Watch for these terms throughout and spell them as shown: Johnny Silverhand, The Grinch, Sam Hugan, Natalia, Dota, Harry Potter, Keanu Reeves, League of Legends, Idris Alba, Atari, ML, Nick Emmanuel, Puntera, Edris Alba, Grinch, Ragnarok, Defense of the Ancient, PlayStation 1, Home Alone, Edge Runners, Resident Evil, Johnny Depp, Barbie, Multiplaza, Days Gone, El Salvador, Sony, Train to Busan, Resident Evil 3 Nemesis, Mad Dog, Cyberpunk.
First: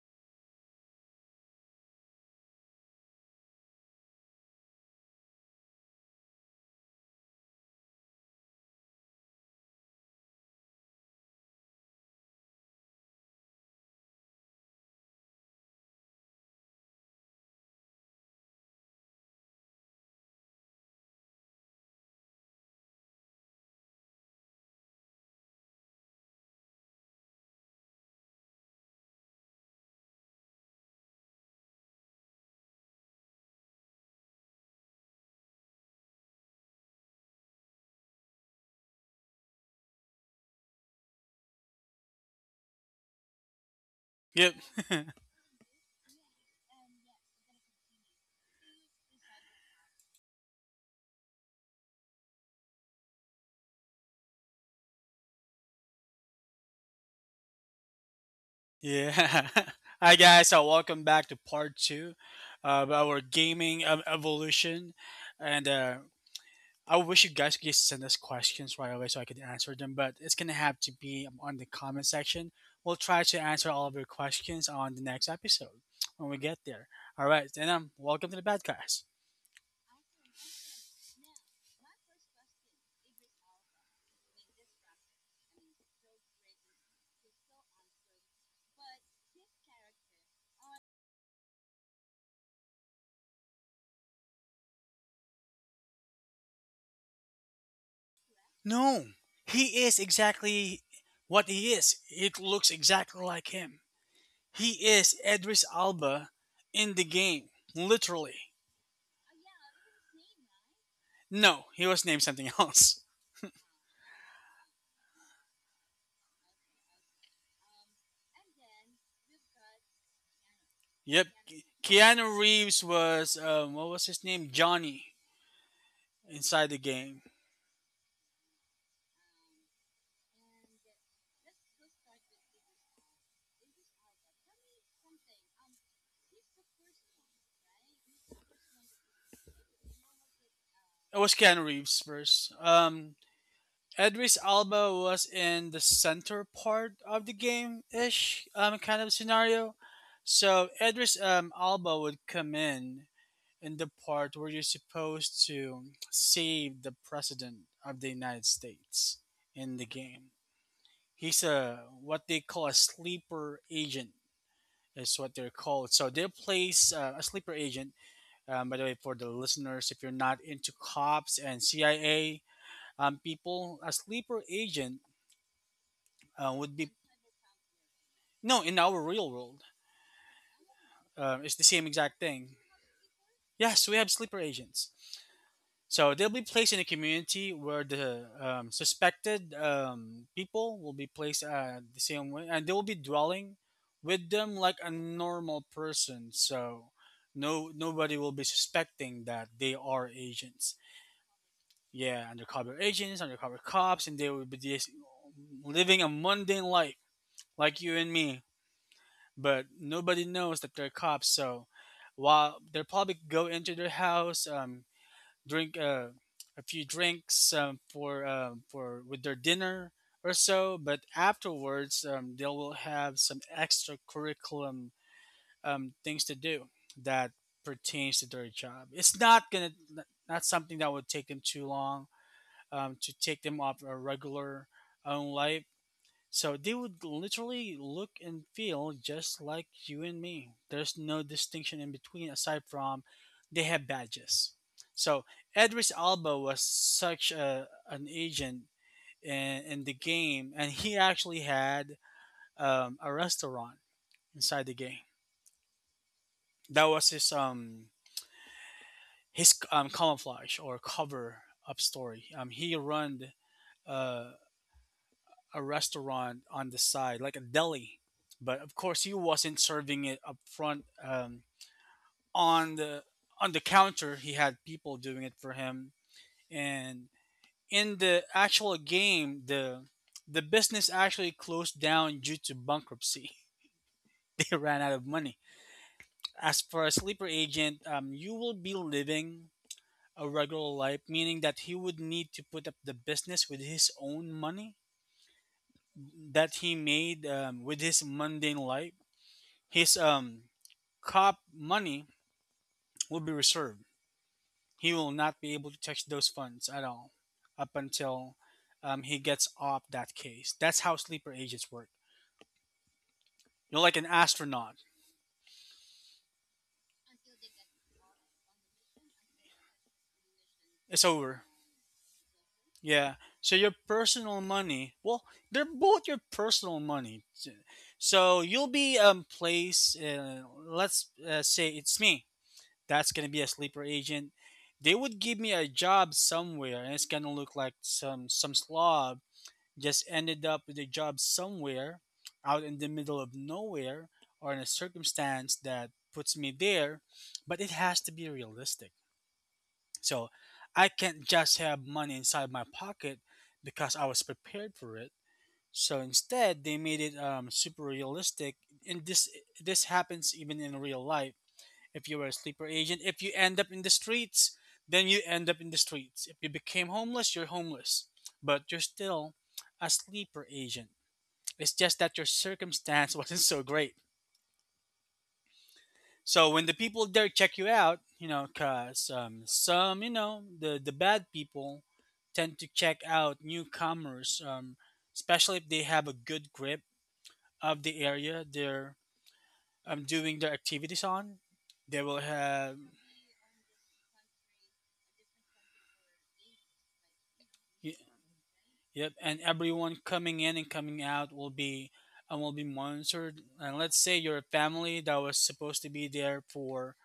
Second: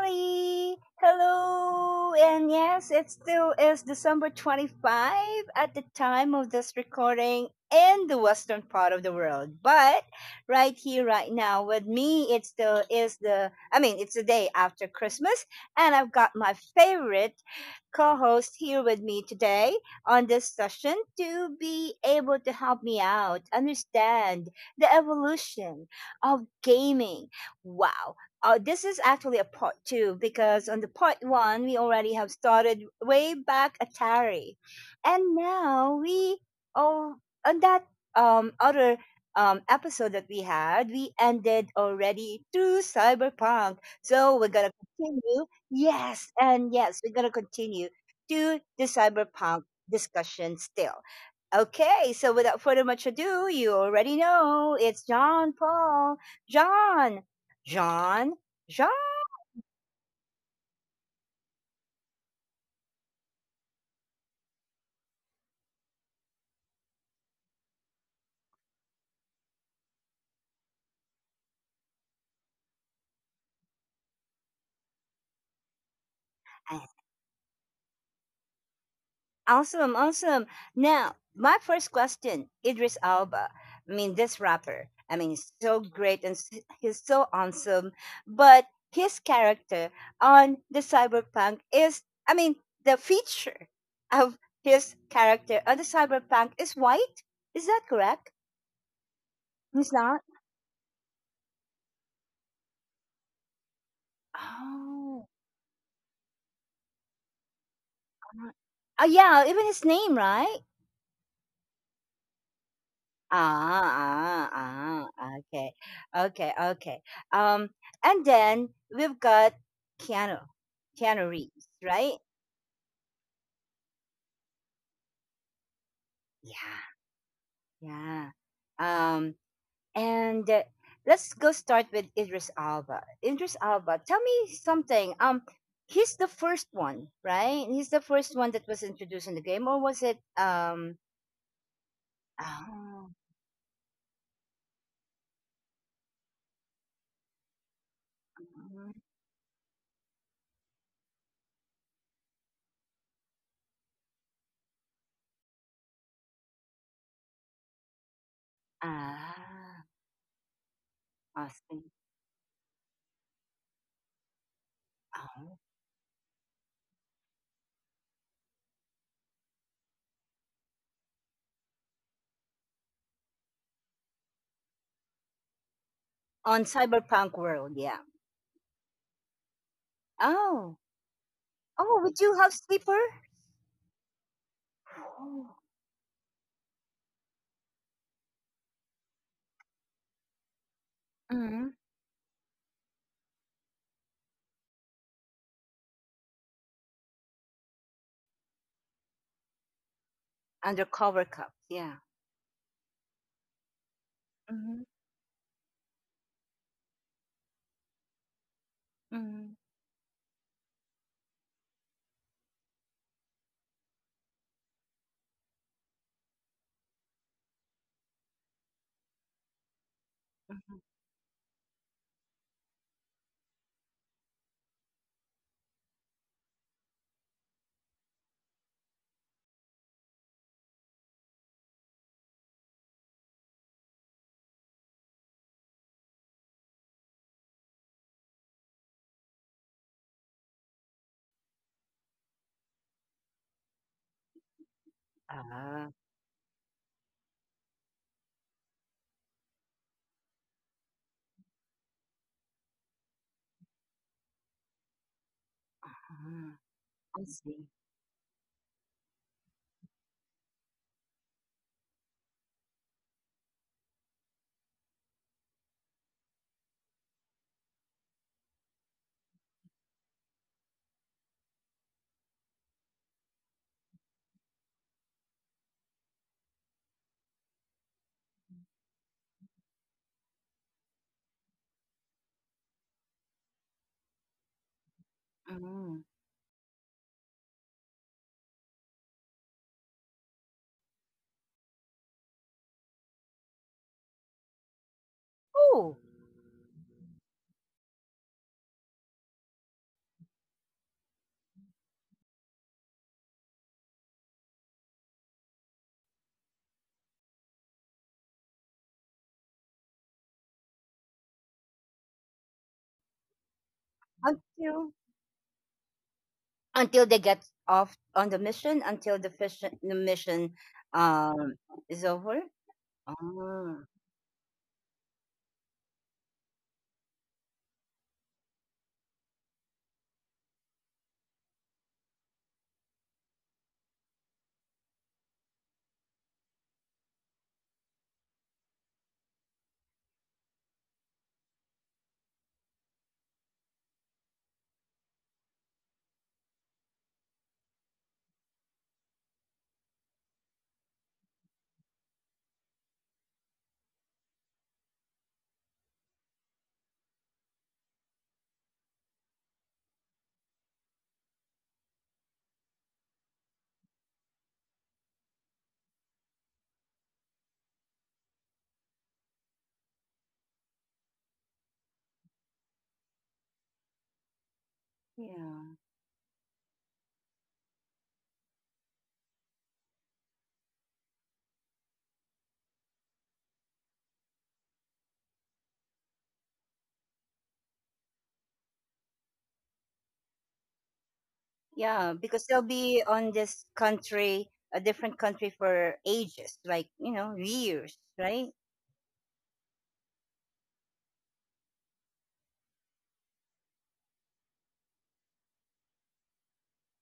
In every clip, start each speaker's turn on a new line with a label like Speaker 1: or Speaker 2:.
Speaker 1: Ali. Hello, and yes, it still is December 25 at the time of this recording in the western part of the world. But right here, right now, with me, it still is it's the day after Christmas, and I've got my favorite co host here with me today on this session to be able to help me out understand the evolution of gaming. Wow. This is actually a part two because on the part one, we already have started way back Atari. And now we, oh, on that other episode that we had, we ended already through Cyberpunk. So we're
Speaker 2: Yep.
Speaker 1: going to continue. Yes, and we're gonna continue to the cyberpunk discussion still. Okay, so without further much ado, you already know it's John Paul, John, John, John.
Speaker 2: Yeah. Hi guys, so welcome back to part two of our gaming evolution, and I wish you guys could just send us questions right away so I could answer them. But it's gonna have to be on the comment section. We'll try to answer all of your questions on the next episode when we get there. All right, then welcome to the bad guys.
Speaker 1: Awesome, awesome. Now, my first question, Idris Alba. I mean, this rapper. I mean, he's so great and he's so awesome. But his character on the cyberpunk is, I mean, the feature of his character on the cyberpunk is white. Is that correct?
Speaker 2: No, he is
Speaker 1: He's not.
Speaker 2: exactly what he is. It looks exactly like him. He is
Speaker 1: Oh,
Speaker 2: Edris Alba in the game, literally.
Speaker 1: yeah. Even his name, right?
Speaker 2: No, he was named something else.
Speaker 1: Ah. Okay, okay. Um, and then we've got Keanu,
Speaker 2: Yep,
Speaker 1: Keanu Reeves, right?
Speaker 2: Keanu Reeves was what was his name? Johnny
Speaker 1: Yeah,
Speaker 2: inside the game.
Speaker 1: yeah. Um, and Let's go start with Idris Alba. Idris Alba, tell me something. He's the first one, right? He's the first one that was introduced in the game, or was it?
Speaker 2: It was Keanu Reeves first.
Speaker 1: Oh,
Speaker 2: Edris Alba was in the center part of the game ish
Speaker 1: mm,
Speaker 2: kind of scenario. So Edris Alba would come in the part where you're supposed to save the president of the United States in the
Speaker 1: ah,
Speaker 2: game. He's
Speaker 1: I
Speaker 2: a
Speaker 1: see.
Speaker 2: what they call a sleeper agent is what they're
Speaker 1: Oh,
Speaker 2: called. So they place a sleeper agent. By the way, for the listeners, if you're not into cops and CIA people, a sleeper agent
Speaker 1: on
Speaker 2: would be
Speaker 1: Cyberpunk World, yeah.
Speaker 2: no in our real world.
Speaker 1: Oh.
Speaker 2: It's the same
Speaker 1: Oh,
Speaker 2: exact
Speaker 1: would you
Speaker 2: thing.
Speaker 1: have slipper?
Speaker 2: Yes, we have sleeper agents.
Speaker 1: Oh.
Speaker 2: So they'll be placed in a community where the suspected people will be placed
Speaker 1: Mm-hmm.
Speaker 2: the same way, and they will be dwelling with them like a normal person. So no nobody will be suspecting that they are agents.
Speaker 1: Undercover cups, yeah.
Speaker 2: Yeah, undercover agents, undercover cops, and they will be
Speaker 1: Mm-hmm.
Speaker 2: just living a mundane life like you and me.
Speaker 1: Mm-hmm.
Speaker 2: But nobody knows that they're cops. So while they'll probably go into their house, drink a few drinks for with their dinner or so. But afterwards, they will have some extra curriculum things to do that pertains to their job. It's not something that would take them too long to take them off a regular own life, so they would literally look and feel just like you and me. There's no distinction in between aside from they have badges. So Edris
Speaker 1: Ah,
Speaker 2: Alba was such an agent in the game, and he actually had a restaurant inside the game.
Speaker 1: ah,
Speaker 2: That was
Speaker 1: I
Speaker 2: his
Speaker 1: see.
Speaker 2: camouflage or cover up story. He run uh, a restaurant on the side, like a deli. But of course, he wasn't serving it up front on the on the counter. He had people doing it for him, and in the actual game, the business actually closed down due to bankruptcy. They ran out of money.
Speaker 1: Mm.
Speaker 2: As for a sleeper agent, you will be living a regular life, meaning that he would need to put up the business with his own money
Speaker 1: Oh,
Speaker 2: that he made with his mundane life. His cop money will be reserved. He will not be able to touch those funds at all up until he gets off that case. That's how sleeper agents work. You're like an astronaut.
Speaker 1: until until they get off on the mission, until the fission, the mission
Speaker 2: It's over.
Speaker 1: um is over.
Speaker 2: Yeah. So your
Speaker 1: Oh,
Speaker 2: personal money, well, they're both your personal money. So you'll be placed. Let's say it's me. That's gonna be a sleeper agent. They would give me a job somewhere, and it's gonna look like some slob just ended up with a job somewhere out in the middle of nowhere or in a circumstance that puts me there, but it has to be realistic. So I can't just have money inside my pocket because I was prepared for it. So instead, they made it super realistic, and this happens even in real life. If you were a sleeper agent, if you end up in the streets, then you end up in the streets. If you became homeless, you're homeless, but you're still a sleeper agent. It's just that your circumstance wasn't so great.
Speaker 1: yeah,
Speaker 2: So when the people there check you out, you know, cause some, you know, the bad people tend to check out newcomers, especially if they have a good grip of the area they're doing their activities on. They will
Speaker 1: yeah, because they'll
Speaker 2: have
Speaker 1: be on this country, a different country for ages, like you know, years, right?
Speaker 2: yep, and everyone coming in and coming out will be and will be monitored. And let's say your family that was supposed to be there for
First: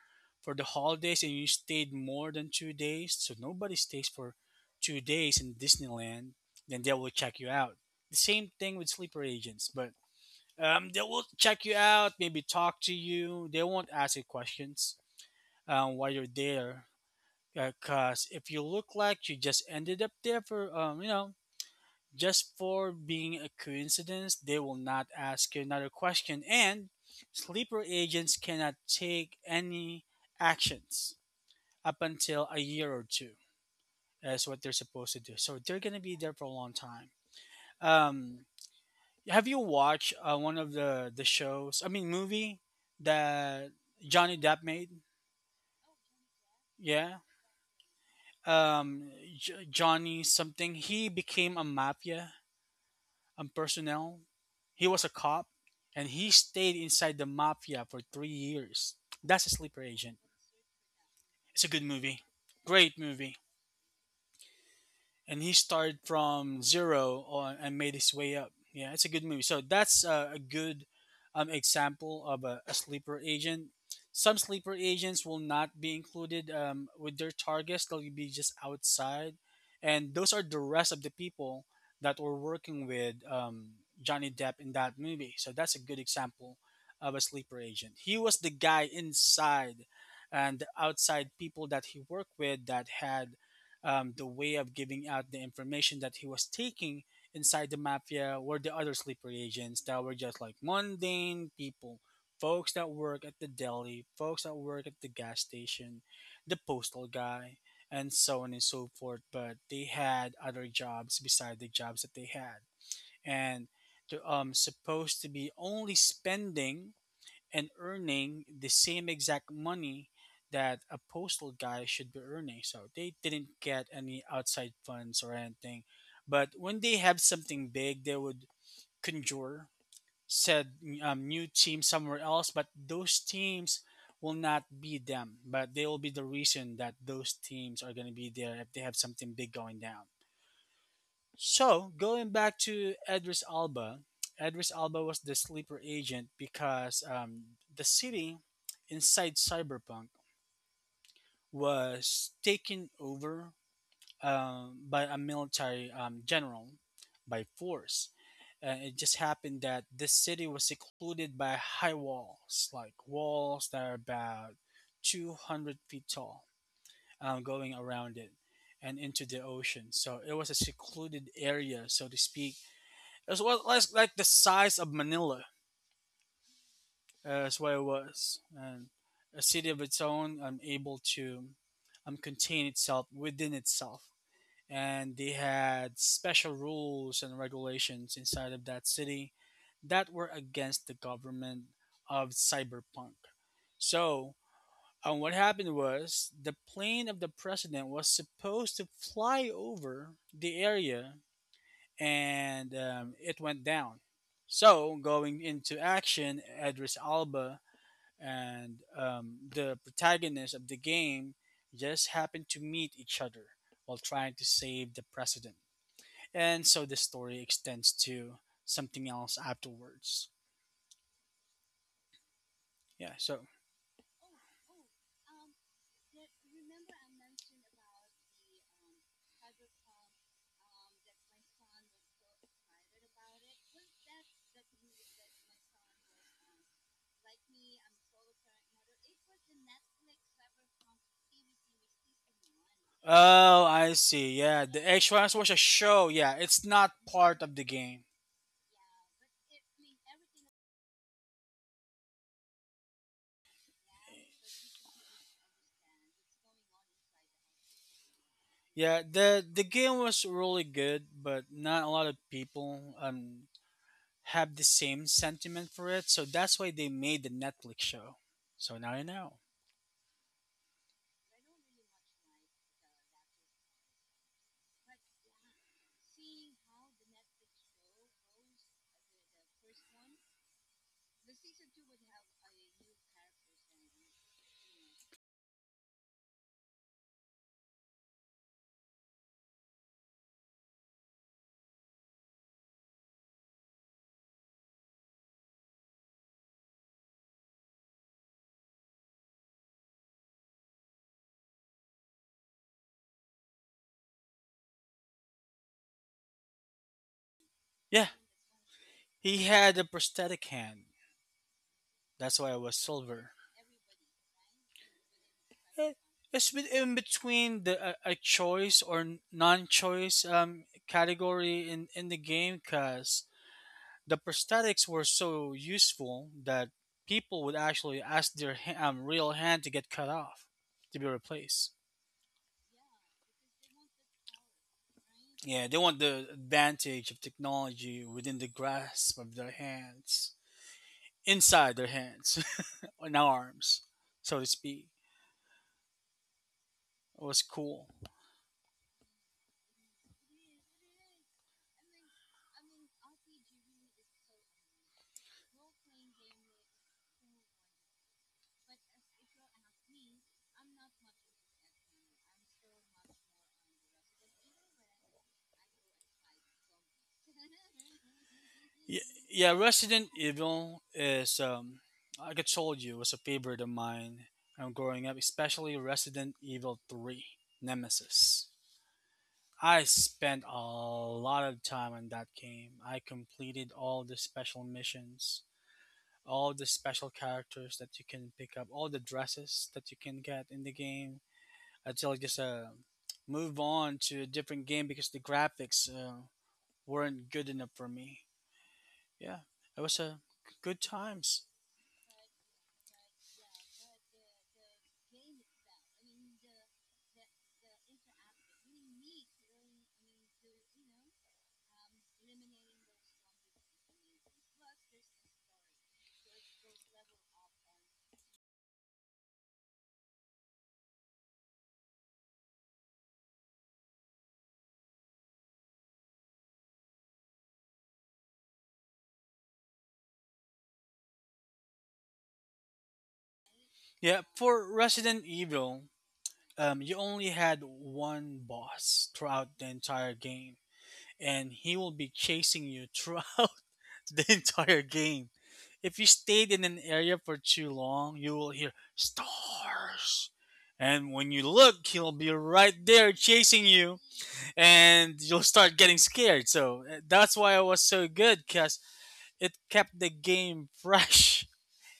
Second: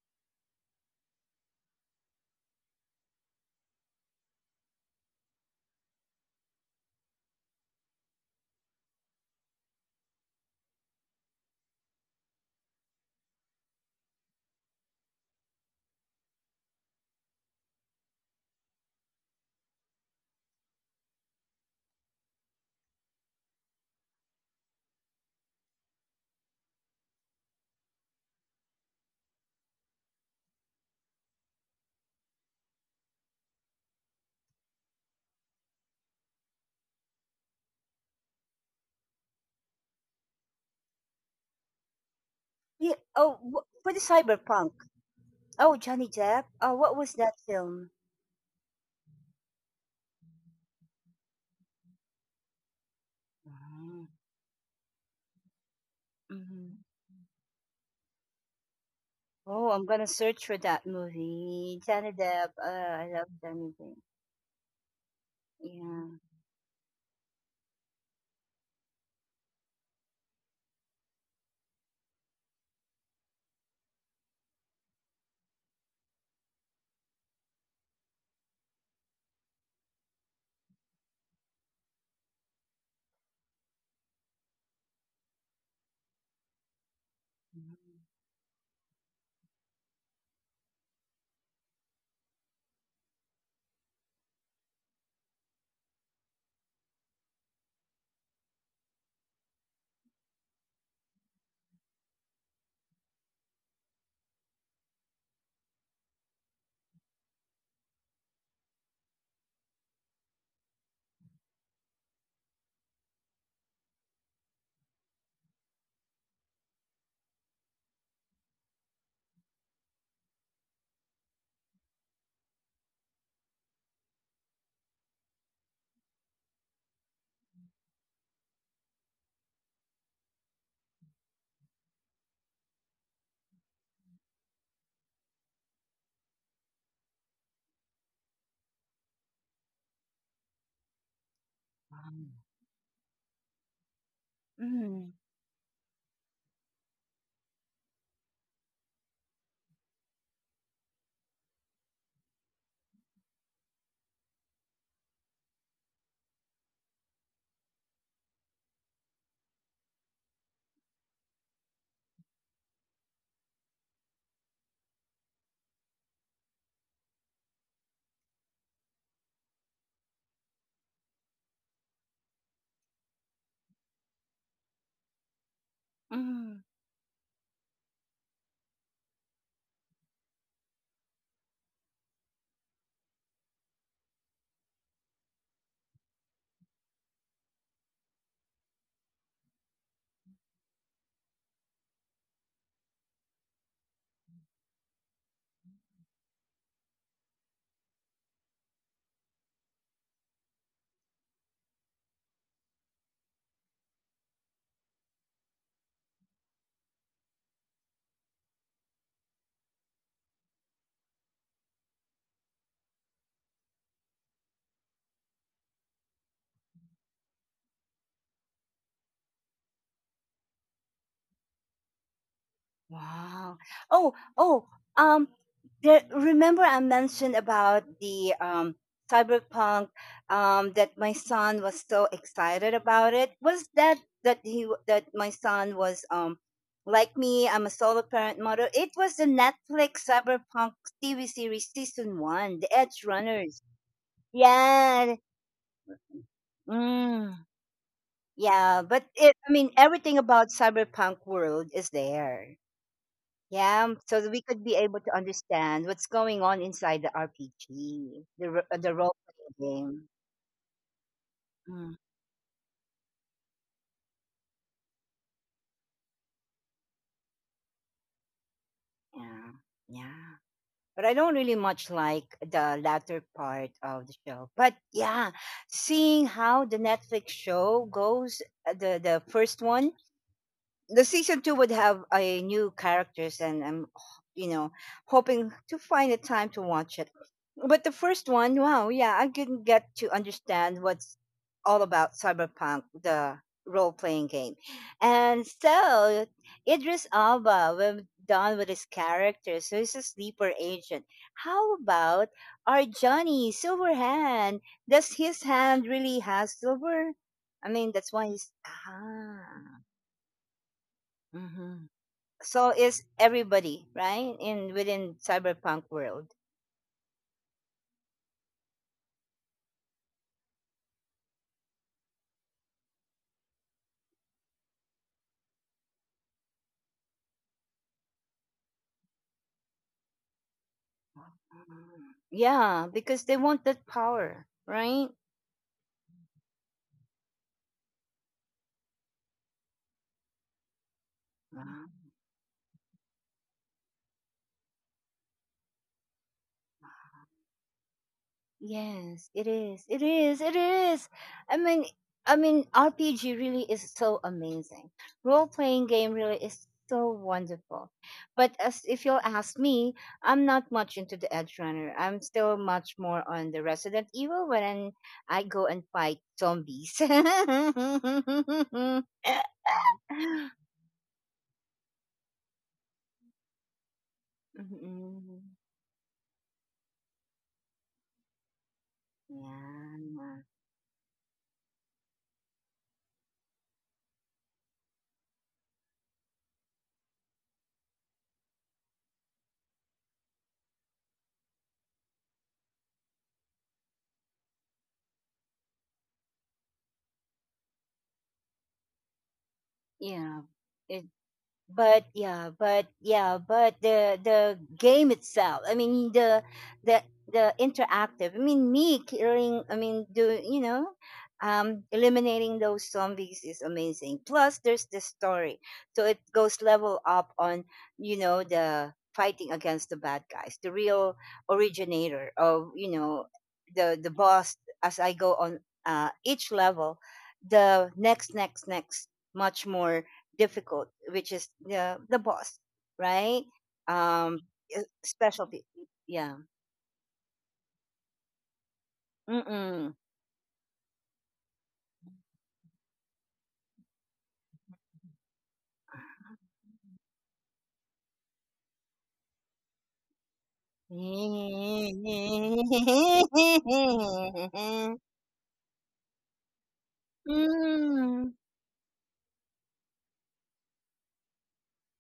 Speaker 2: the holidays and you stayed more than 2 days, so nobody stays for 2 days in Disneyland, then they will check you out. The same thing with sleeper agents, but they will check you out, maybe talk to you. They won't ask you questions while you're there, because if you look like you just ended up there for just for being a coincidence, they will not ask you another question, and sleeper agents cannot take any actions up until a year or two. That's what they're supposed to do. So they're gonna be there for a long time. Um, have you watched one of the shows? I mean, movie
Speaker 1: Yeah.
Speaker 2: that
Speaker 1: For the
Speaker 2: Johnny Depp
Speaker 1: cyberpunk,
Speaker 2: made?
Speaker 1: oh, Johnny Depp. Oh, what was
Speaker 2: Yeah.
Speaker 1: that film?
Speaker 2: Um, Johnny something. He became a mafia
Speaker 1: Mm,
Speaker 2: personnel. He was a cop, and he stayed
Speaker 1: hmm.
Speaker 2: inside the mafia for 3 years. That's a
Speaker 1: Oh, I'm
Speaker 2: sleeper
Speaker 1: gonna
Speaker 2: agent.
Speaker 1: search for that
Speaker 2: It's a
Speaker 1: movie.
Speaker 2: good
Speaker 1: Johnny
Speaker 2: movie,
Speaker 1: Depp.
Speaker 2: great
Speaker 1: I love
Speaker 2: movie,
Speaker 1: Johnny Depp.
Speaker 2: and he started
Speaker 1: Yeah.
Speaker 2: from zero on, and made his way up. Yeah, it's a good movie. So that's a good example of a sleeper agent. Some sleeper agents will not be included with their targets; they'll be just outside, and those are the rest of the people that were working with Johnny Depp in that movie. So that's a good example of a sleeper agent. He was the guy inside, and the outside people that he worked with that had the way of giving out the information that he was taking inside the mafia were the other sleeper agents that were just like mundane people, folks that work at the deli, folks that work at the gas station, the postal guy, and so on and so forth. But they had other jobs beside the jobs that they had, and they're supposed to be only spending and earning the same exact money that a postal guy should be earning. So they didn't get any outside funds or anything. But when they have something big, they would conjure said new team somewhere else. But those teams will not be them, but they will be the reason that those teams are going to be there if they have something big going down. So going back to Edris Alba, Edris Alba
Speaker 1: Mm-hmm.
Speaker 2: was the sleeper agent because the city inside Cyberpunk was taken over by a military general by force. And it just happened that this city was secluded by high walls, like walls that are about 200 feet tall, going around it and into the ocean. So it was a secluded area, so to speak. It was like, the size of Manila,
Speaker 1: Hmm.
Speaker 2: is what it was, and a city of its own, able to contain itself within itself. And they had special rules and regulations inside of that city that were against the government of cyberpunk. So, what happened was the plane of the president was supposed to fly over the area, and it went down. So going into action, Edris Alba and the protagonist of the game just happened to meet each other while trying to save the president, and so the story extends to something else afterwards. Yeah. So.
Speaker 1: Wow. Oh, oh, um, remember I mentioned about the cyberpunk that my son was so excited about it. Was that that he w- That my son was like me, I'm a solo parent mother. It was the Netflix cyberpunk TV series season 1, The Edge Runners.
Speaker 2: Oh, I see. Yeah, the
Speaker 1: Yeah.
Speaker 2: extras was a show. Yeah, it's not part
Speaker 1: Mm,
Speaker 2: of the game.
Speaker 1: yeah, but I mean everything about cyberpunk world is there. Yeah, so that we could be able to understand what's going on inside the RPG, the
Speaker 2: Yeah,
Speaker 1: role
Speaker 2: the
Speaker 1: playing
Speaker 2: game
Speaker 1: game.
Speaker 2: was really good, but not a
Speaker 1: Mm,
Speaker 2: lot of people have the same sentiment for it. So that's why they made the Netflix show. So now you know.
Speaker 1: yeah, yeah. But I don't really much like the latter part of the show. But yeah, seeing how the Netflix show goes, the the first one, the season two would have a new characters, and I'm, you know, hoping to find a time to watch it. But the first one, wow, yeah, I didn't get to understand what's all about Cyberpunk, the role playing game. And so Idris Alba, when done with his character, so he's a sleeper agent. How about our Johnny Silverhand? Does his hand really have silver? I mean,
Speaker 2: Yeah,
Speaker 1: that's why he's
Speaker 2: he
Speaker 1: ah.
Speaker 2: had a prosthetic hand.
Speaker 1: Mm-hmm.
Speaker 2: That's why it
Speaker 1: So
Speaker 2: was
Speaker 1: is
Speaker 2: silver.
Speaker 1: everybody right in within cyberpunk
Speaker 2: Eh,
Speaker 1: world?
Speaker 2: It's been in between the a choice or non-choice category in the game because the prosthetics were so useful that people would actually ask their real hand to get cut off to be replaced.
Speaker 1: Yeah, because they want that power, right?
Speaker 2: Yeah, they want the advantage of technology within the grasp of their hands, inside their hands and arms, so to speak. It was cool.
Speaker 1: Yes, it is. It is. It is. I mean, I mean, RPG really is so amazing. Role playing game really is so wonderful. But as if you'll ask me, I'm not much into the Edge Runner. I'm still much more on the Resident Evil when I go and fight zombies.
Speaker 2: Yeah, yeah, Resident Evil is, like I told you, was a favorite of mine growing up,
Speaker 1: Mhm.
Speaker 2: especially Resident Evil 3 Nemesis. I
Speaker 1: Yeah,
Speaker 2: spent a lot of time on that game. I completed all the special missions, all the special characters that you can pick up, all the dresses that you can get in the game, until I just move on to a different game because the graphics weren't good enough for me. Yeah, it was
Speaker 1: yeah.
Speaker 2: good
Speaker 1: It
Speaker 2: times.
Speaker 1: but yeah but yeah but the game itself, I mean the the interactive, I mean me killing, I mean do you know eliminating those zombies is amazing, plus there's the story, so it goes level up on, you know, the fighting against the bad guys, the real originator of, you know, the boss, as I go on, each level, the next, much more difficult, which is the boss, right?
Speaker 2: Yeah,
Speaker 1: Um,
Speaker 2: for Resident
Speaker 1: specialty,
Speaker 2: Evil,
Speaker 1: yeah.
Speaker 2: you only had one boss throughout the
Speaker 1: Mm-mm.
Speaker 2: entire game, and he will be chasing you throughout the entire game. If you stayed in an area for too long, you will hear stars. And when you look, he'll be right there chasing you. And you'll start getting scared. So that's why it was so
Speaker 1: Mm.
Speaker 2: good because it kept the game fresh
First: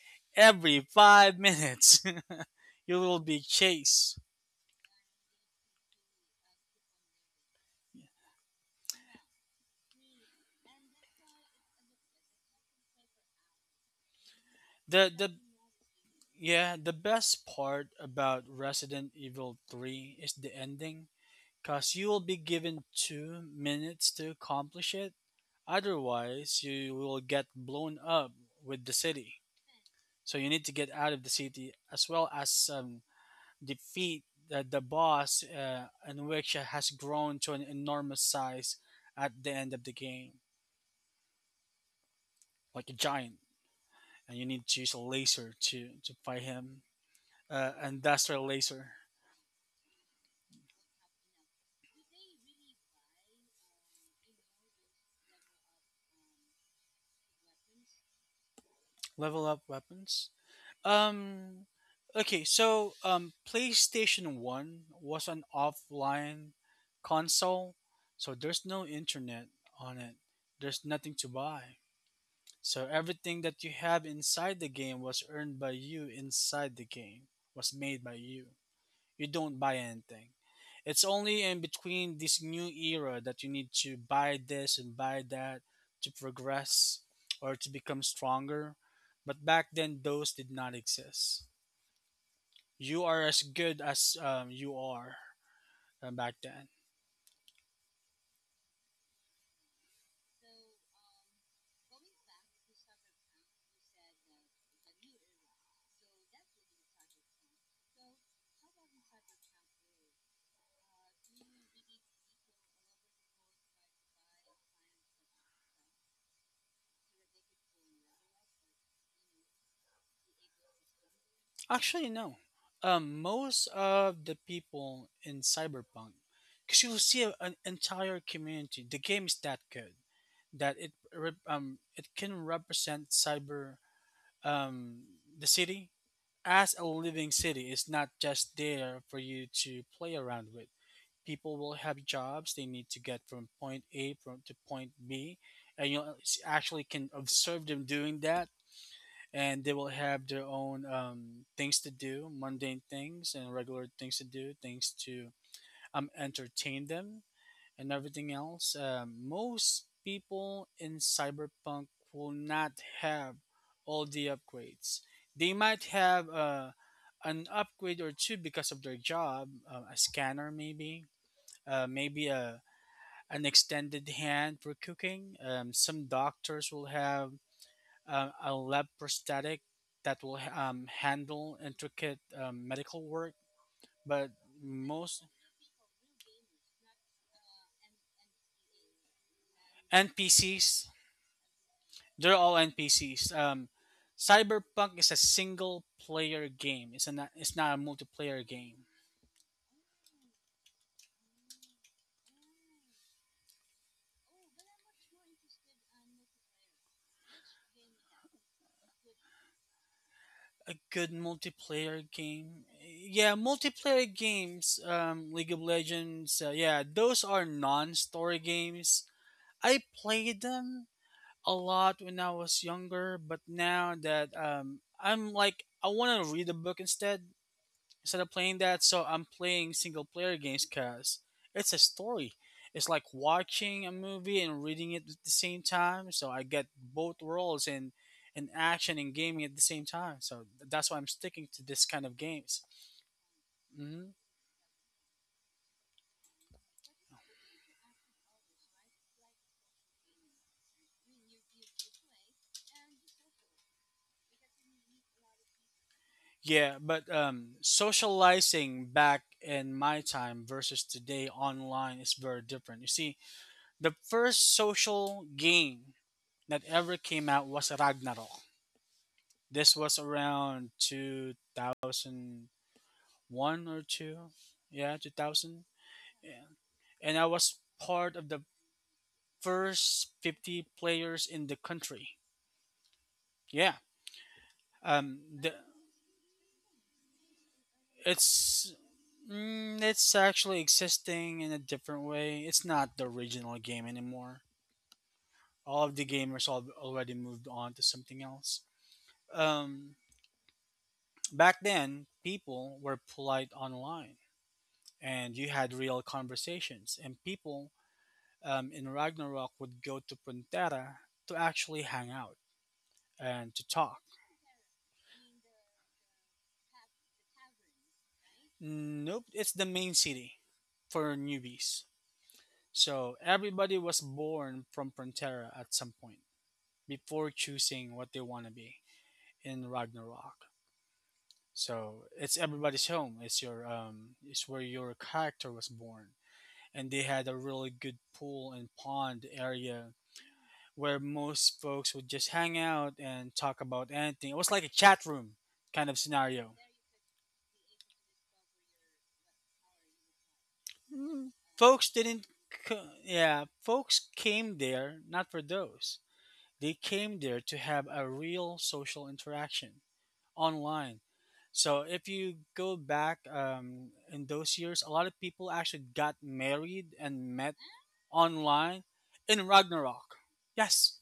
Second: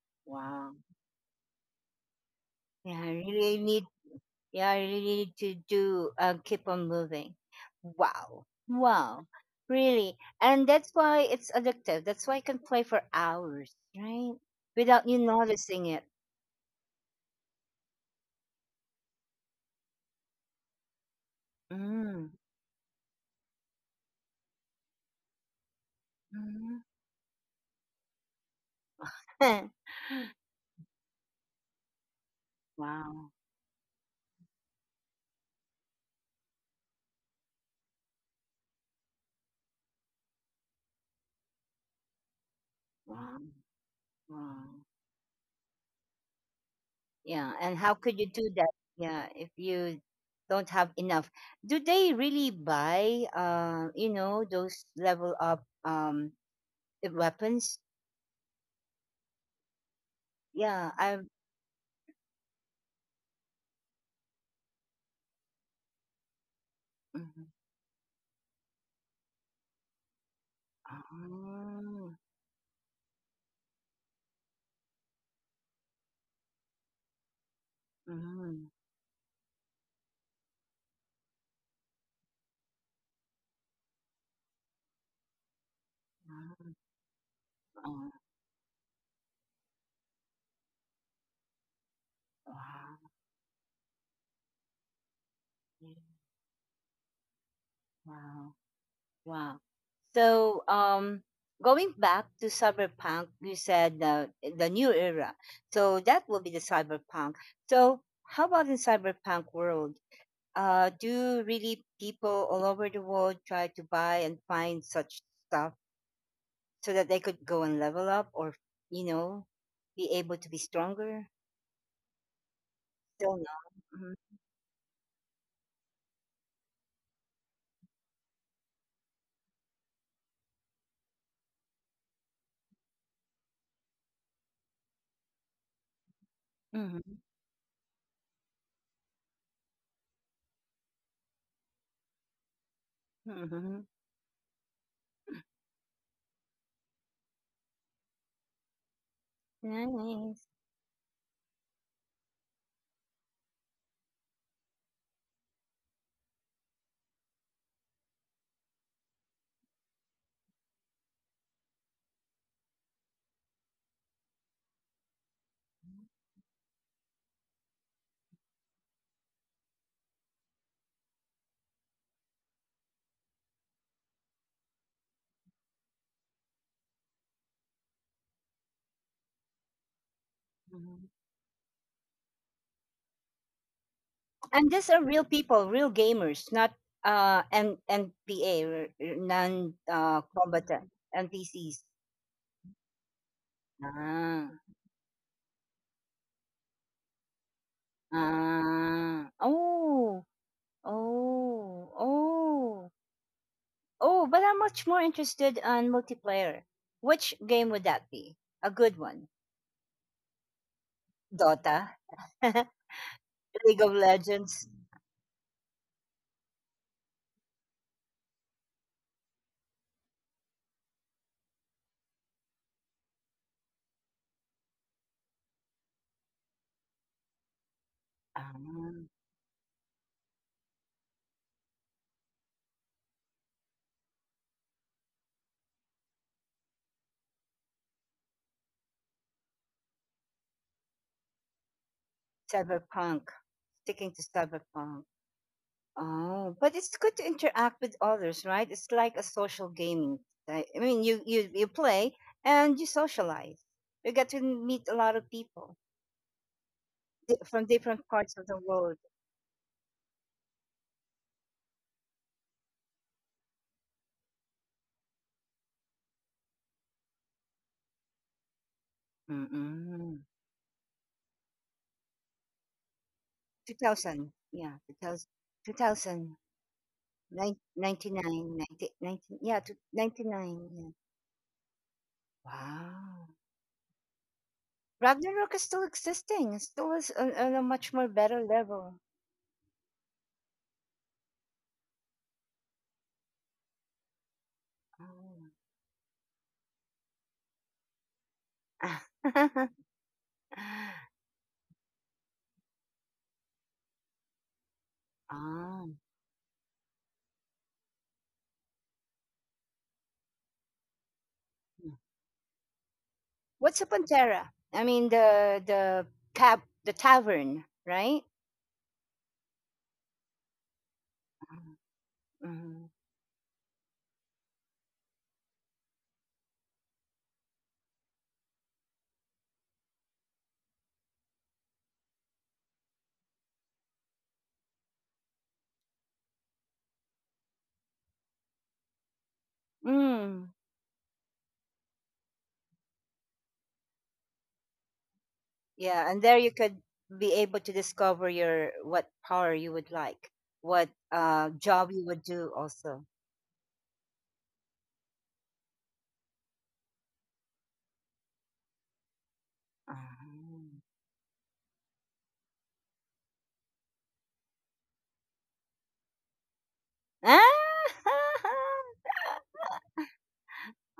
Speaker 1: Wow.
Speaker 2: every 5 minutes.
Speaker 1: Yeah,
Speaker 2: You
Speaker 1: I
Speaker 2: will be
Speaker 1: really need.
Speaker 2: chased.
Speaker 1: Yeah, I really need to do. Keep on moving. Wow. Wow. Really, and that's why it's addictive. That's why I can play for hours, right? Without you
Speaker 2: The
Speaker 1: noticing it.
Speaker 2: Yeah, the best part about Resident Evil 3 is the ending because you will
Speaker 1: Mm.
Speaker 2: be given 2 minutes to accomplish it. Otherwise, you will get blown up with the city.
Speaker 1: Mm.
Speaker 2: So you need to get out of the city as well as
Speaker 1: Wow.
Speaker 2: defeat the boss, and which has grown to an enormous size at the end of the game, like a giant.
Speaker 1: Wow.
Speaker 2: And you need to
Speaker 1: Wow.
Speaker 2: use a laser to fight him.
Speaker 1: Yeah. And how
Speaker 2: And
Speaker 1: could
Speaker 2: that's
Speaker 1: you
Speaker 2: their
Speaker 1: do that?
Speaker 2: laser.
Speaker 1: Yeah. If you don't have enough, do they really buy, you know, those level up the weapons?
Speaker 2: Level up weapons.
Speaker 1: Yeah. I.
Speaker 2: Um, okay, so PlayStation 1 was an offline
Speaker 1: Mm-hmm.
Speaker 2: console, so there's no internet on it, there's nothing to buy.
Speaker 1: Oh,
Speaker 2: So everything that you have inside the game was earned by you inside the game, was made by you.
Speaker 1: mm-hmm.
Speaker 2: You don't buy anything. It's only in between this new era that you need to buy this and buy that to
Speaker 1: Wow.
Speaker 2: progress or to become
Speaker 1: Wow.
Speaker 2: stronger. But back then, those did not exist. You are as good as you are back then.
Speaker 1: Wow. Wow. So, going back to cyberpunk, you said the new era. So that will be the cyberpunk. So how about in cyberpunk world? Do really people all over the world try to buy and find such stuff so that they could go and level up or, you know, be able to be stronger?
Speaker 2: Actually, no.
Speaker 1: Still no.
Speaker 2: Most
Speaker 1: Mm-hmm.
Speaker 2: of the people in Cyberpunk, because you'll see an entire community. The game is that good that it can represent cyber um the city as a
Speaker 1: Mm-hmm.
Speaker 2: living city. It's not just there for you to play around with. People will have jobs they need to get from
Speaker 1: Mm-hmm.
Speaker 2: point A from to point B, and you actually can observe them doing that, and they will have their
Speaker 1: Nice.
Speaker 2: own things to do, mundane things and regular things to do, things to entertain them and everything else. Most people in Cyberpunk will not have all the upgrades. They might have an upgrade or two because of their job, a scanner maybe, maybe a an extended hand for cooking. Some doctors will have a lab prosthetic that will
Speaker 1: Mm-hmm.
Speaker 2: handle intricate medical work. But
Speaker 1: And these are
Speaker 2: most
Speaker 1: real people, real gamers, not N NPA, non
Speaker 2: NPCs,
Speaker 1: combatant NPCs.
Speaker 2: they're all NPCs.
Speaker 1: Ah,
Speaker 2: Cyberpunk is a single player game. It's not a multiplayer game.
Speaker 1: ah, oh, oh, oh, oh. But I'm much more interested on multiplayer. Which game would that be? A good one.
Speaker 2: A good
Speaker 1: Dota,
Speaker 2: multiplayer game. Yeah,
Speaker 1: League of
Speaker 2: multiplayer
Speaker 1: Legends,
Speaker 2: games. League of Legends. Yeah, those are non-story games. I played them a lot when I was younger, but now that I'm like I want to read a book instead of
Speaker 1: ah,
Speaker 2: playing that. So I'm playing single player games because it's a story. It's like watching a movie and reading it at the same time. So I get both worlds in action and gaming at the same time. So that's why I'm sticking to this kind of games.
Speaker 1: Cyberpunk. Sticking
Speaker 2: hmm
Speaker 1: to Cyberpunk. Oh, but it's good to interact with others, right? It's like a social gaming, right? I mean, you play and you socialize. You get to meet a lot of people
Speaker 2: Yeah, but
Speaker 1: di- from different parts of the
Speaker 2: socializing
Speaker 1: world.
Speaker 2: back in my time versus today online is very different. You see, the first social game that ever came out was Ragnarok. This was
Speaker 1: Mm-mm.
Speaker 2: around 2001 or 2.
Speaker 1: 2000, yeah,
Speaker 2: Yeah,
Speaker 1: 2000,
Speaker 2: 2000. Yeah. And I was part of the
Speaker 1: yeah, two-
Speaker 2: first 50
Speaker 1: 99, yeah.
Speaker 2: players in the country.
Speaker 1: Wow.
Speaker 2: Yeah. Um the,
Speaker 1: Ragnarok is still existing. It still is on a much more better
Speaker 2: it's
Speaker 1: level.
Speaker 2: it's actually existing in a different way. It's not the original game anymore.
Speaker 1: Oh.
Speaker 2: All of the gamers already moved on to something else. Um, back then, people were polite online, and you had
Speaker 1: Ah.
Speaker 2: real conversations. And people in Ragnarok would go to Puntera to actually hang out and to
Speaker 1: What's a
Speaker 2: talk.
Speaker 1: Pantera? I mean the cab, the tavern, right?
Speaker 2: Nope, it's the main city for newbies.
Speaker 1: Mhm.
Speaker 2: So everybody was born from Puntera at some point before choosing what they want to be in Ragnarok. So it's everybody's home. It's your it's where your character was born. And they had a really good pool and pond area
Speaker 1: Mm.
Speaker 2: where most folks would just hang out and talk about anything. It was like a chat room kind of
Speaker 1: Yeah, and there
Speaker 2: scenario.
Speaker 1: you could be able to discover your what power you would like, what
Speaker 2: Mm, Folks
Speaker 1: job you
Speaker 2: didn't,
Speaker 1: would do
Speaker 2: co-
Speaker 1: also.
Speaker 2: yeah, folks came there not for those. They came there to have a real social interaction
Speaker 1: Ah.
Speaker 2: online. So if you go back in those years, a lot of people actually got married and met online in Ragnarok. Yes,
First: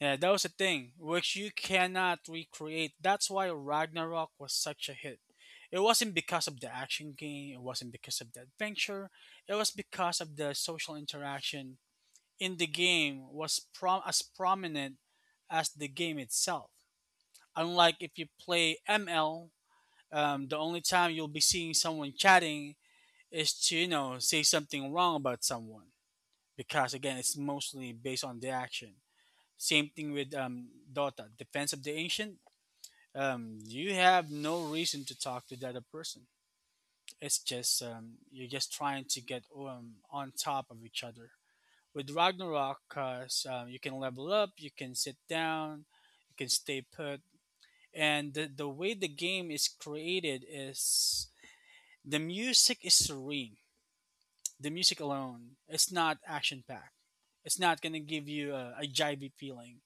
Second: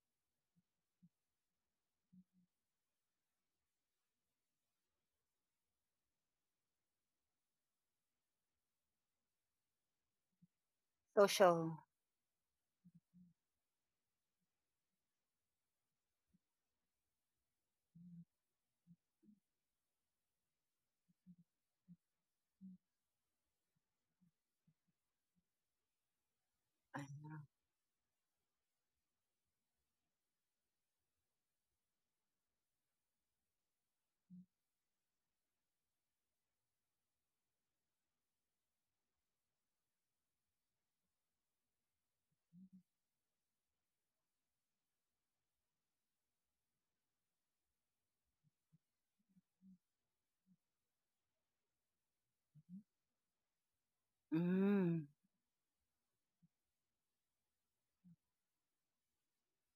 Speaker 2: yeah, that was a thing, which you cannot recreate. That's why Ragnarok was such a hit. It wasn't because of the action game, it wasn't because of the adventure, it was because of the social interaction
Speaker 1: Social.
Speaker 2: in the game was as prominent as the game itself. Unlike if you play ML, the only time you'll be seeing someone chatting is to, you know, say something wrong about someone. Because again, it's mostly based on the action. Same thing with Dota, Defense of the Ancient. You have no reason to talk to the other person. It's just you're just trying to get on top of each other. With Ragnarok, so you can level up, you can sit down, you can stay put, and the way the game is created is the music is serene. The music
Speaker 1: Mm.
Speaker 2: alone, it's not action packed. It's not gonna give you a jivey feeling.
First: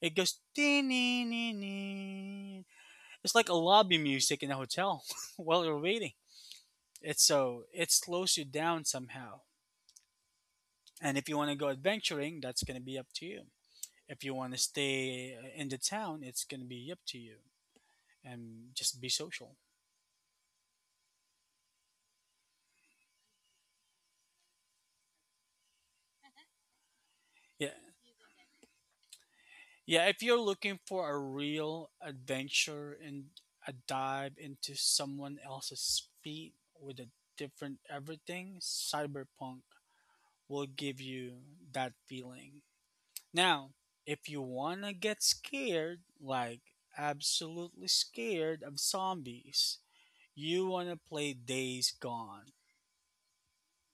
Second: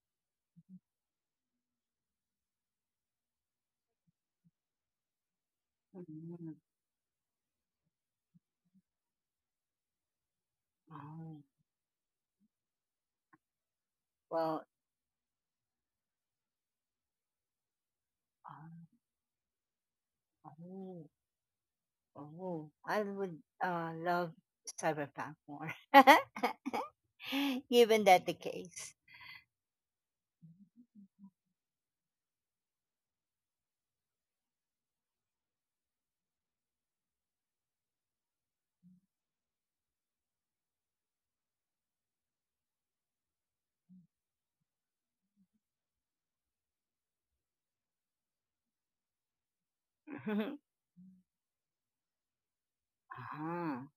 Speaker 2: It goes "Dee-nee-nee-nee." It's like a lobby music in a hotel while you're waiting.
Speaker 1: Mm.
Speaker 2: It's so it slows you down somehow. And if you
Speaker 1: Oh.
Speaker 2: want to go adventuring, that's going to be up to you. If you want to
Speaker 1: Well.
Speaker 2: stay in the town, it's going to be up to you and
Speaker 1: Oh.
Speaker 2: just be social.
Speaker 1: Oh. Oh, I would, love Cyberpunk more.
Speaker 2: Yeah.
Speaker 1: Given that the case.
Speaker 2: Yeah, if you're looking for a real adventure and a dive into someone else's feet with a different everything, cyberpunk will give you that feeling. Now, if you wanna get scared, like absolutely scared of zombies, you wanna play Days Gone.
Speaker 1: Ah,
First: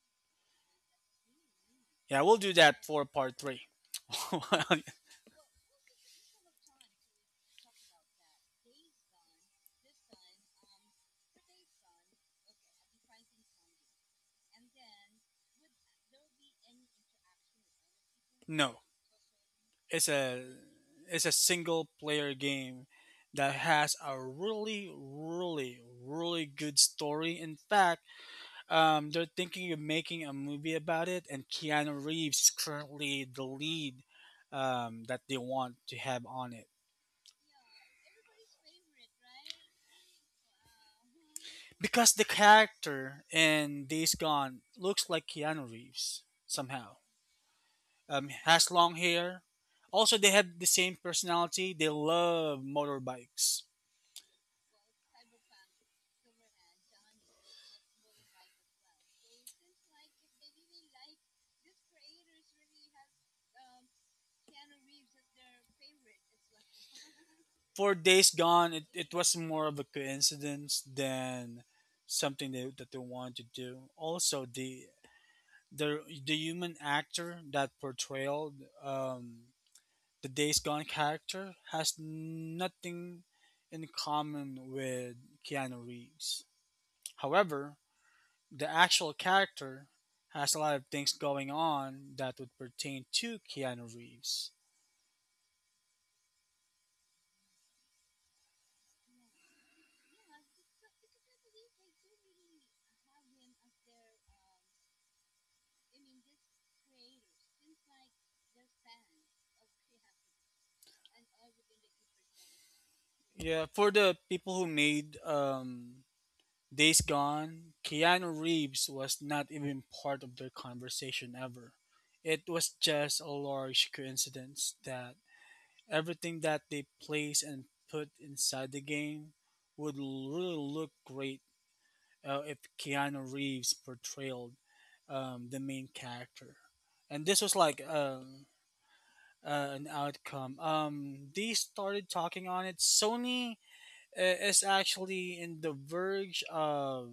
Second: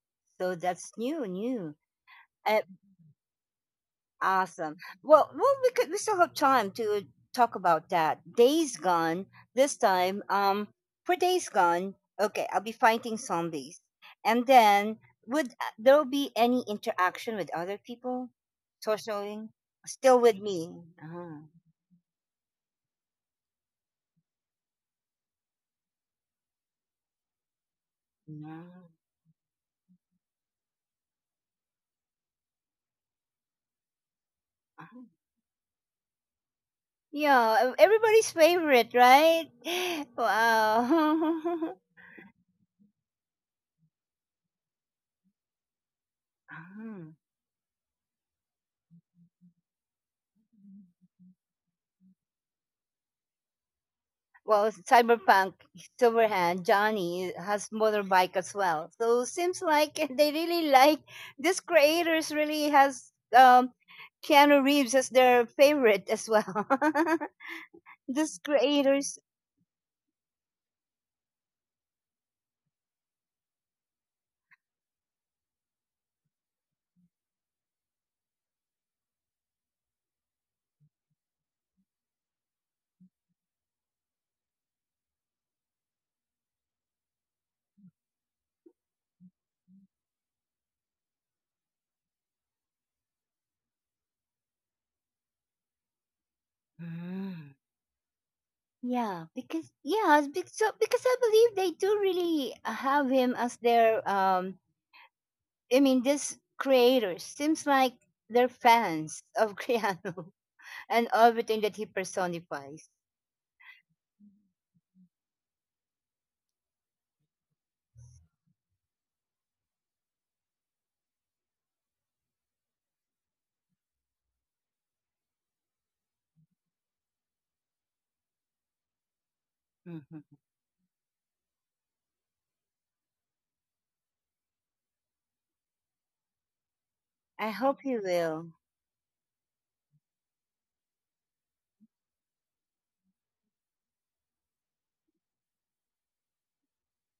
Speaker 1: so that's new, new.
Speaker 2: Yeah, we'll do
Speaker 1: Uh,
Speaker 2: that for part 3.
Speaker 1: awesome. Well, we could we still have time to talk about that. Days Gone. This time, for Days Gone. Okay, I'll be fighting zombies, and then would there be any interaction with other people?
Speaker 2: No,
Speaker 1: Socialing
Speaker 2: it's
Speaker 1: still with
Speaker 2: a
Speaker 1: me.
Speaker 2: it's a
Speaker 1: Ah,
Speaker 2: single player game that has a really, really, really good story. In fact,
Speaker 1: no.
Speaker 2: they're thinking of making a movie about it, and Keanu Reeves is currently the lead that they want to have on it.
Speaker 1: Yeah, everybody's favorite, right? Wow.
Speaker 2: Because the character in Days Gone looks like Keanu Reeves somehow.
Speaker 1: Ah,
Speaker 2: Has long hair. Also, they have the same personality. They love motorbikes.
Speaker 1: well, Cyberpunk, Silverhand, Johnny has motorbike as well. So seems like they really like this creators really has um Keanu Reeves as their favorite as well.
Speaker 2: For Days
Speaker 1: This
Speaker 2: Gone, it
Speaker 1: creators
Speaker 2: was more of a coincidence than something that they wanted to do. Also, the human actor that portrayed um, the Days Gone character has nothing in common with Keanu Reeves. However, the actual character has a lot of things going on that would pertain to Keanu Reeves.
Speaker 1: mm. Yeah, because so because I believe they do really have him as their um, I mean this creators seems like they're fans of Criano and everything that he personifies.
Speaker 2: Yeah, for the people who made Days Gone, Keanu Reeves was not even part of their conversation ever. It was just a large coincidence that everything that they place and put inside the game would
Speaker 1: Hmm.
Speaker 2: really look great if Keanu Reeves portrayed the main character, and this
Speaker 1: I
Speaker 2: was
Speaker 1: hope
Speaker 2: like
Speaker 1: he will.
Speaker 2: an outcome. They started talking on it. Sony is actually in the verge of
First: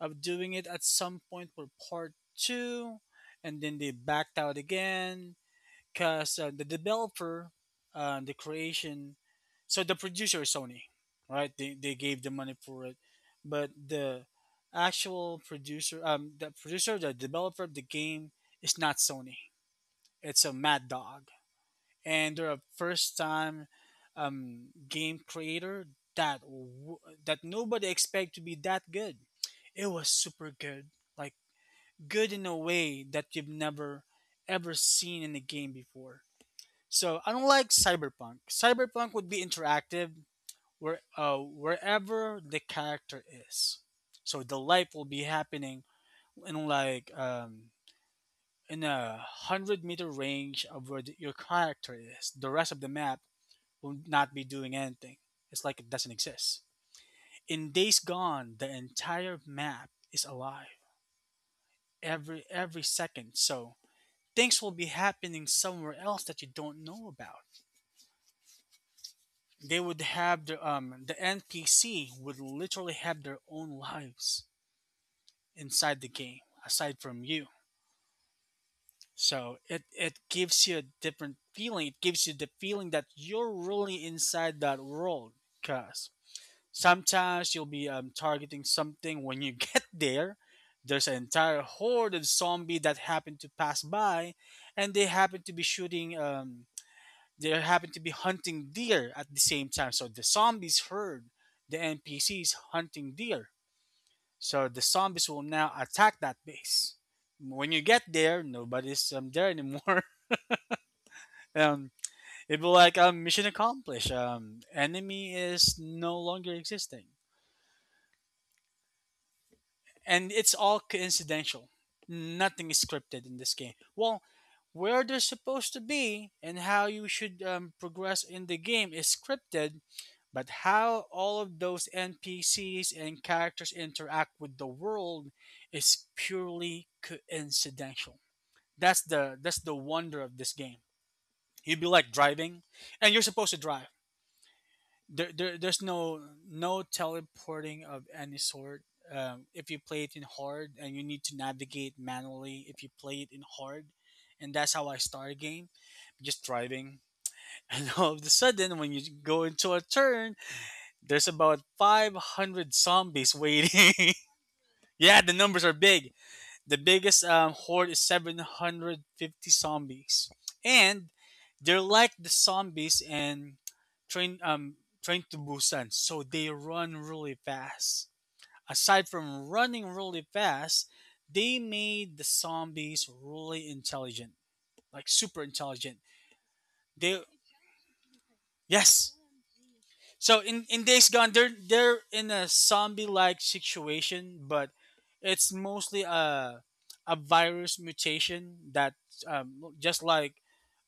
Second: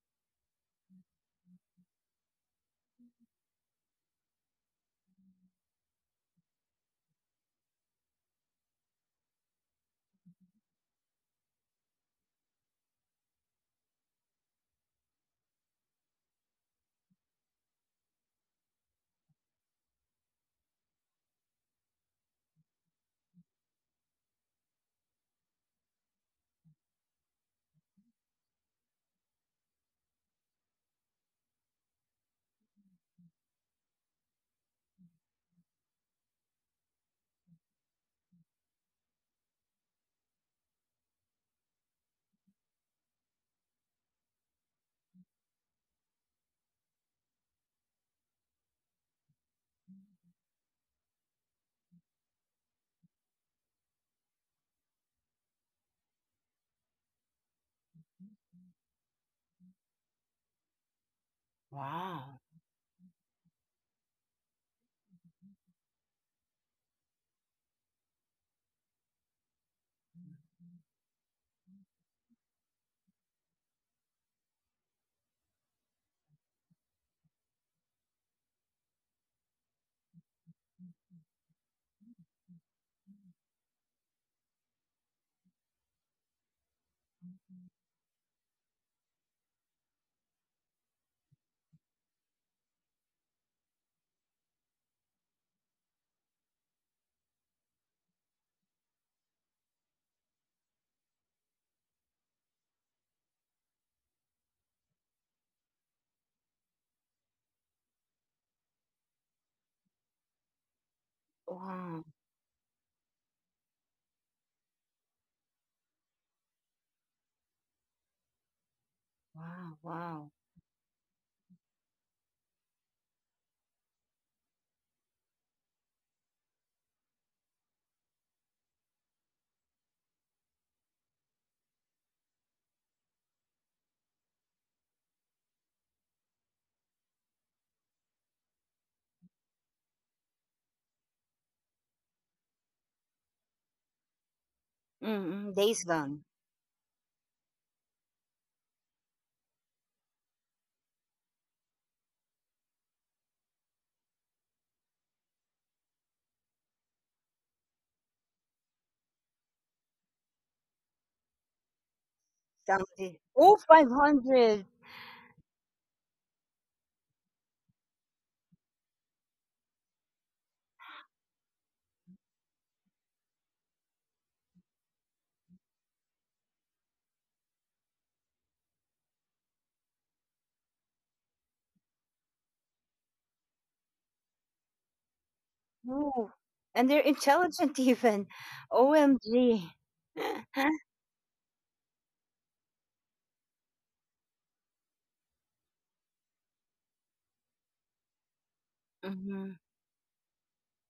Speaker 2: doing it at some point for part 2, and then they backed out again because the creation, so the producer is Sony, right? They gave the money for it, but the actual producer, the developer of the game is not Sony. It's a Mad Dog, and they're a first time game creator that w- that nobody expect to be that good. It was super good, like good in a way that you've never ever seen in a game before. So unlike Cyberpunk, Cyberpunk would be interactive where wherever the character is. So the life will be happening in like in 100 meter range of where your character is. The rest of the map will not be doing anything. It's like it doesn't exist. In Days Gone, the entire map is alive
Speaker 1: Wow.
Speaker 2: every second. So things will be happening somewhere else that you don't know about. They would have their the npc would literally have their own lives inside the game aside from you. So it gives you a different feeling, it gives you the feeling that you're really inside that world, because sometimes you'll be targeting something when you get there, there's an entire horde of zombie that happen to pass by, and they happen to be shooting they happen to be hunting deer at the same time. So the zombies heard the NPCs hunting deer. So the zombies will now attack that base. When you get there, nobody's there anymore. um,
Speaker 1: Wow.
Speaker 2: it will be like mission accomplished. Enemy is no longer existing.
Speaker 1: Wow. Wow.
Speaker 2: And it's all coincidental. Nothing is scripted in this game. Well, where they're supposed to be and how you should progress in the game is scripted, but how all of those NPCs and characters interact with the world is purely coincidental. That's the wonder of this game. You'd be like driving, and you're supposed to drive,
Speaker 1: Mm-hmm.
Speaker 2: there's
Speaker 1: Days gone.
Speaker 2: no teleporting of any sort. If you play it in hard and you need to navigate manually, if you play it in hard, and that's how I start a game, just driving. And all of a sudden, when you go into a turn, there's about 500
Speaker 1: Somebody.
Speaker 2: zombies
Speaker 1: Oh,
Speaker 2: waiting.
Speaker 1: 500.
Speaker 2: Yeah, the numbers are big. The biggest horde is 750 zombies, and they're like the zombies in Train um Train to Busan, so they run really fast. Aside from running really fast, they made the zombies really intelligent, like super intelligent.
Speaker 1: Ooh. And they're
Speaker 2: They
Speaker 1: intelligent even.
Speaker 2: Yes.
Speaker 1: OMG.
Speaker 2: So in Days Gone, they're in a zombie-like situation, but it's mostly a virus mutation that look just like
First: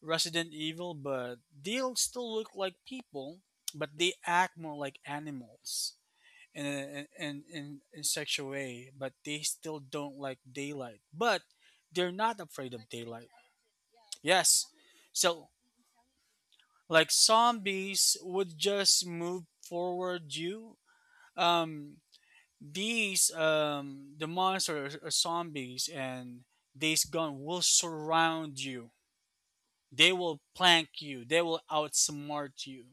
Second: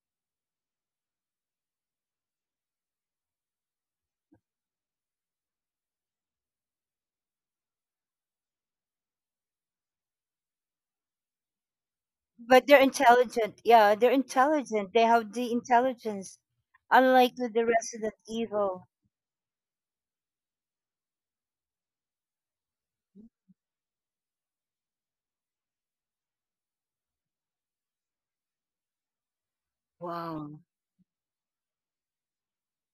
Speaker 2: Resident Evil, but they'll still look like people, but they act more like animals in a, in in in such a way. But they still don't like daylight, but they're not
Speaker 1: But
Speaker 2: afraid
Speaker 1: they're
Speaker 2: of daylight.
Speaker 1: intelligent. Yeah, they're
Speaker 2: Yes.
Speaker 1: intelligent. They have the
Speaker 2: So
Speaker 1: intelligence,
Speaker 2: like
Speaker 1: unlike with the Resident
Speaker 2: zombies would
Speaker 1: Evil.
Speaker 2: just move forward you, um the monsters or zombies and these gun will surround you, they will
Speaker 1: Wow.
Speaker 2: plank you, they will outsmart you,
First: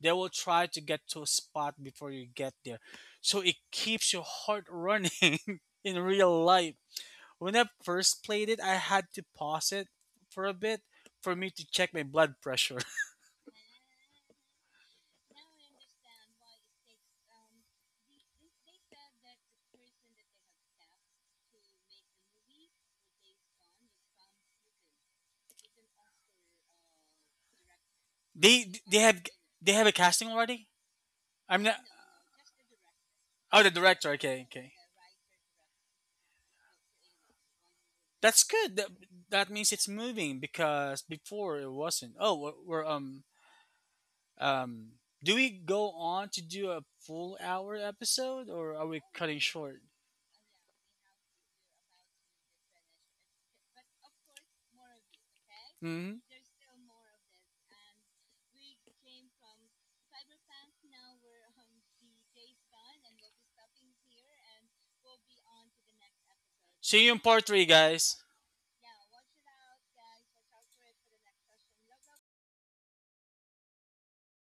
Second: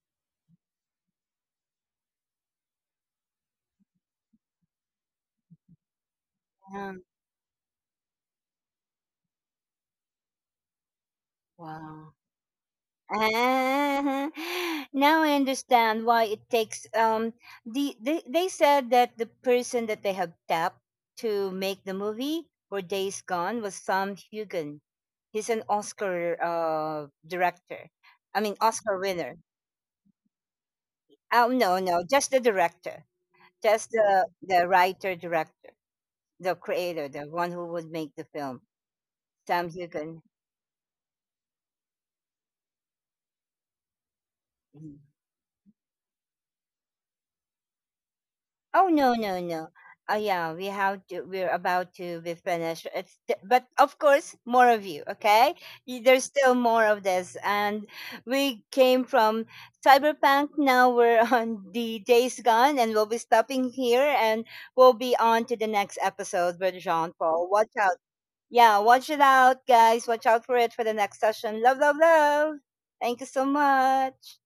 Speaker 2: they will try to get to a spot before you get there, so it keeps your heart running in real life.
Speaker 1: Yeah.
Speaker 2: When I first played it, I had to pause it for a bit for me to check my
Speaker 1: Wow.
Speaker 2: blood pressure.
Speaker 1: Ah, now I understand why it takes they said that the person that they have tapped to make the movie for Days Gone was Sam Hugan. He's an Oscar director. I mean
Speaker 2: They they
Speaker 1: Oscar
Speaker 2: have
Speaker 1: winner.
Speaker 2: they have a casting already.
Speaker 1: Oh
Speaker 2: I'm not.
Speaker 1: no, no, just the director.
Speaker 2: Oh, the
Speaker 1: Just
Speaker 2: director.
Speaker 1: the
Speaker 2: Okay,
Speaker 1: the
Speaker 2: okay.
Speaker 1: writer director, the creator, the one who would make the
Speaker 2: That's
Speaker 1: film,
Speaker 2: good. That
Speaker 1: Sam
Speaker 2: means it's
Speaker 1: Hugan.
Speaker 2: moving because before it wasn't. Oh, we're um.
Speaker 1: Mhm.
Speaker 2: Do we go on to do a full hour episode or
Speaker 1: Oh
Speaker 2: are we
Speaker 1: no, no,
Speaker 2: cutting
Speaker 1: no.
Speaker 2: short?
Speaker 1: Oh yeah, we have to. We're about to be finished. It's th- but of course, more of you. Okay, Y- there's
Speaker 2: Hmm.
Speaker 1: still more of this, and we came from cyberpunk. Now we're on the days gone, and we'll be stopping here, and we'll be on to the next episode with
Speaker 2: See
Speaker 1: Jean
Speaker 2: you in
Speaker 1: Paul.
Speaker 2: part 3,
Speaker 1: Watch out!
Speaker 2: guys.
Speaker 1: Yeah, watch it out, guys. Watch out for it for the next session. Love. Thank you so much.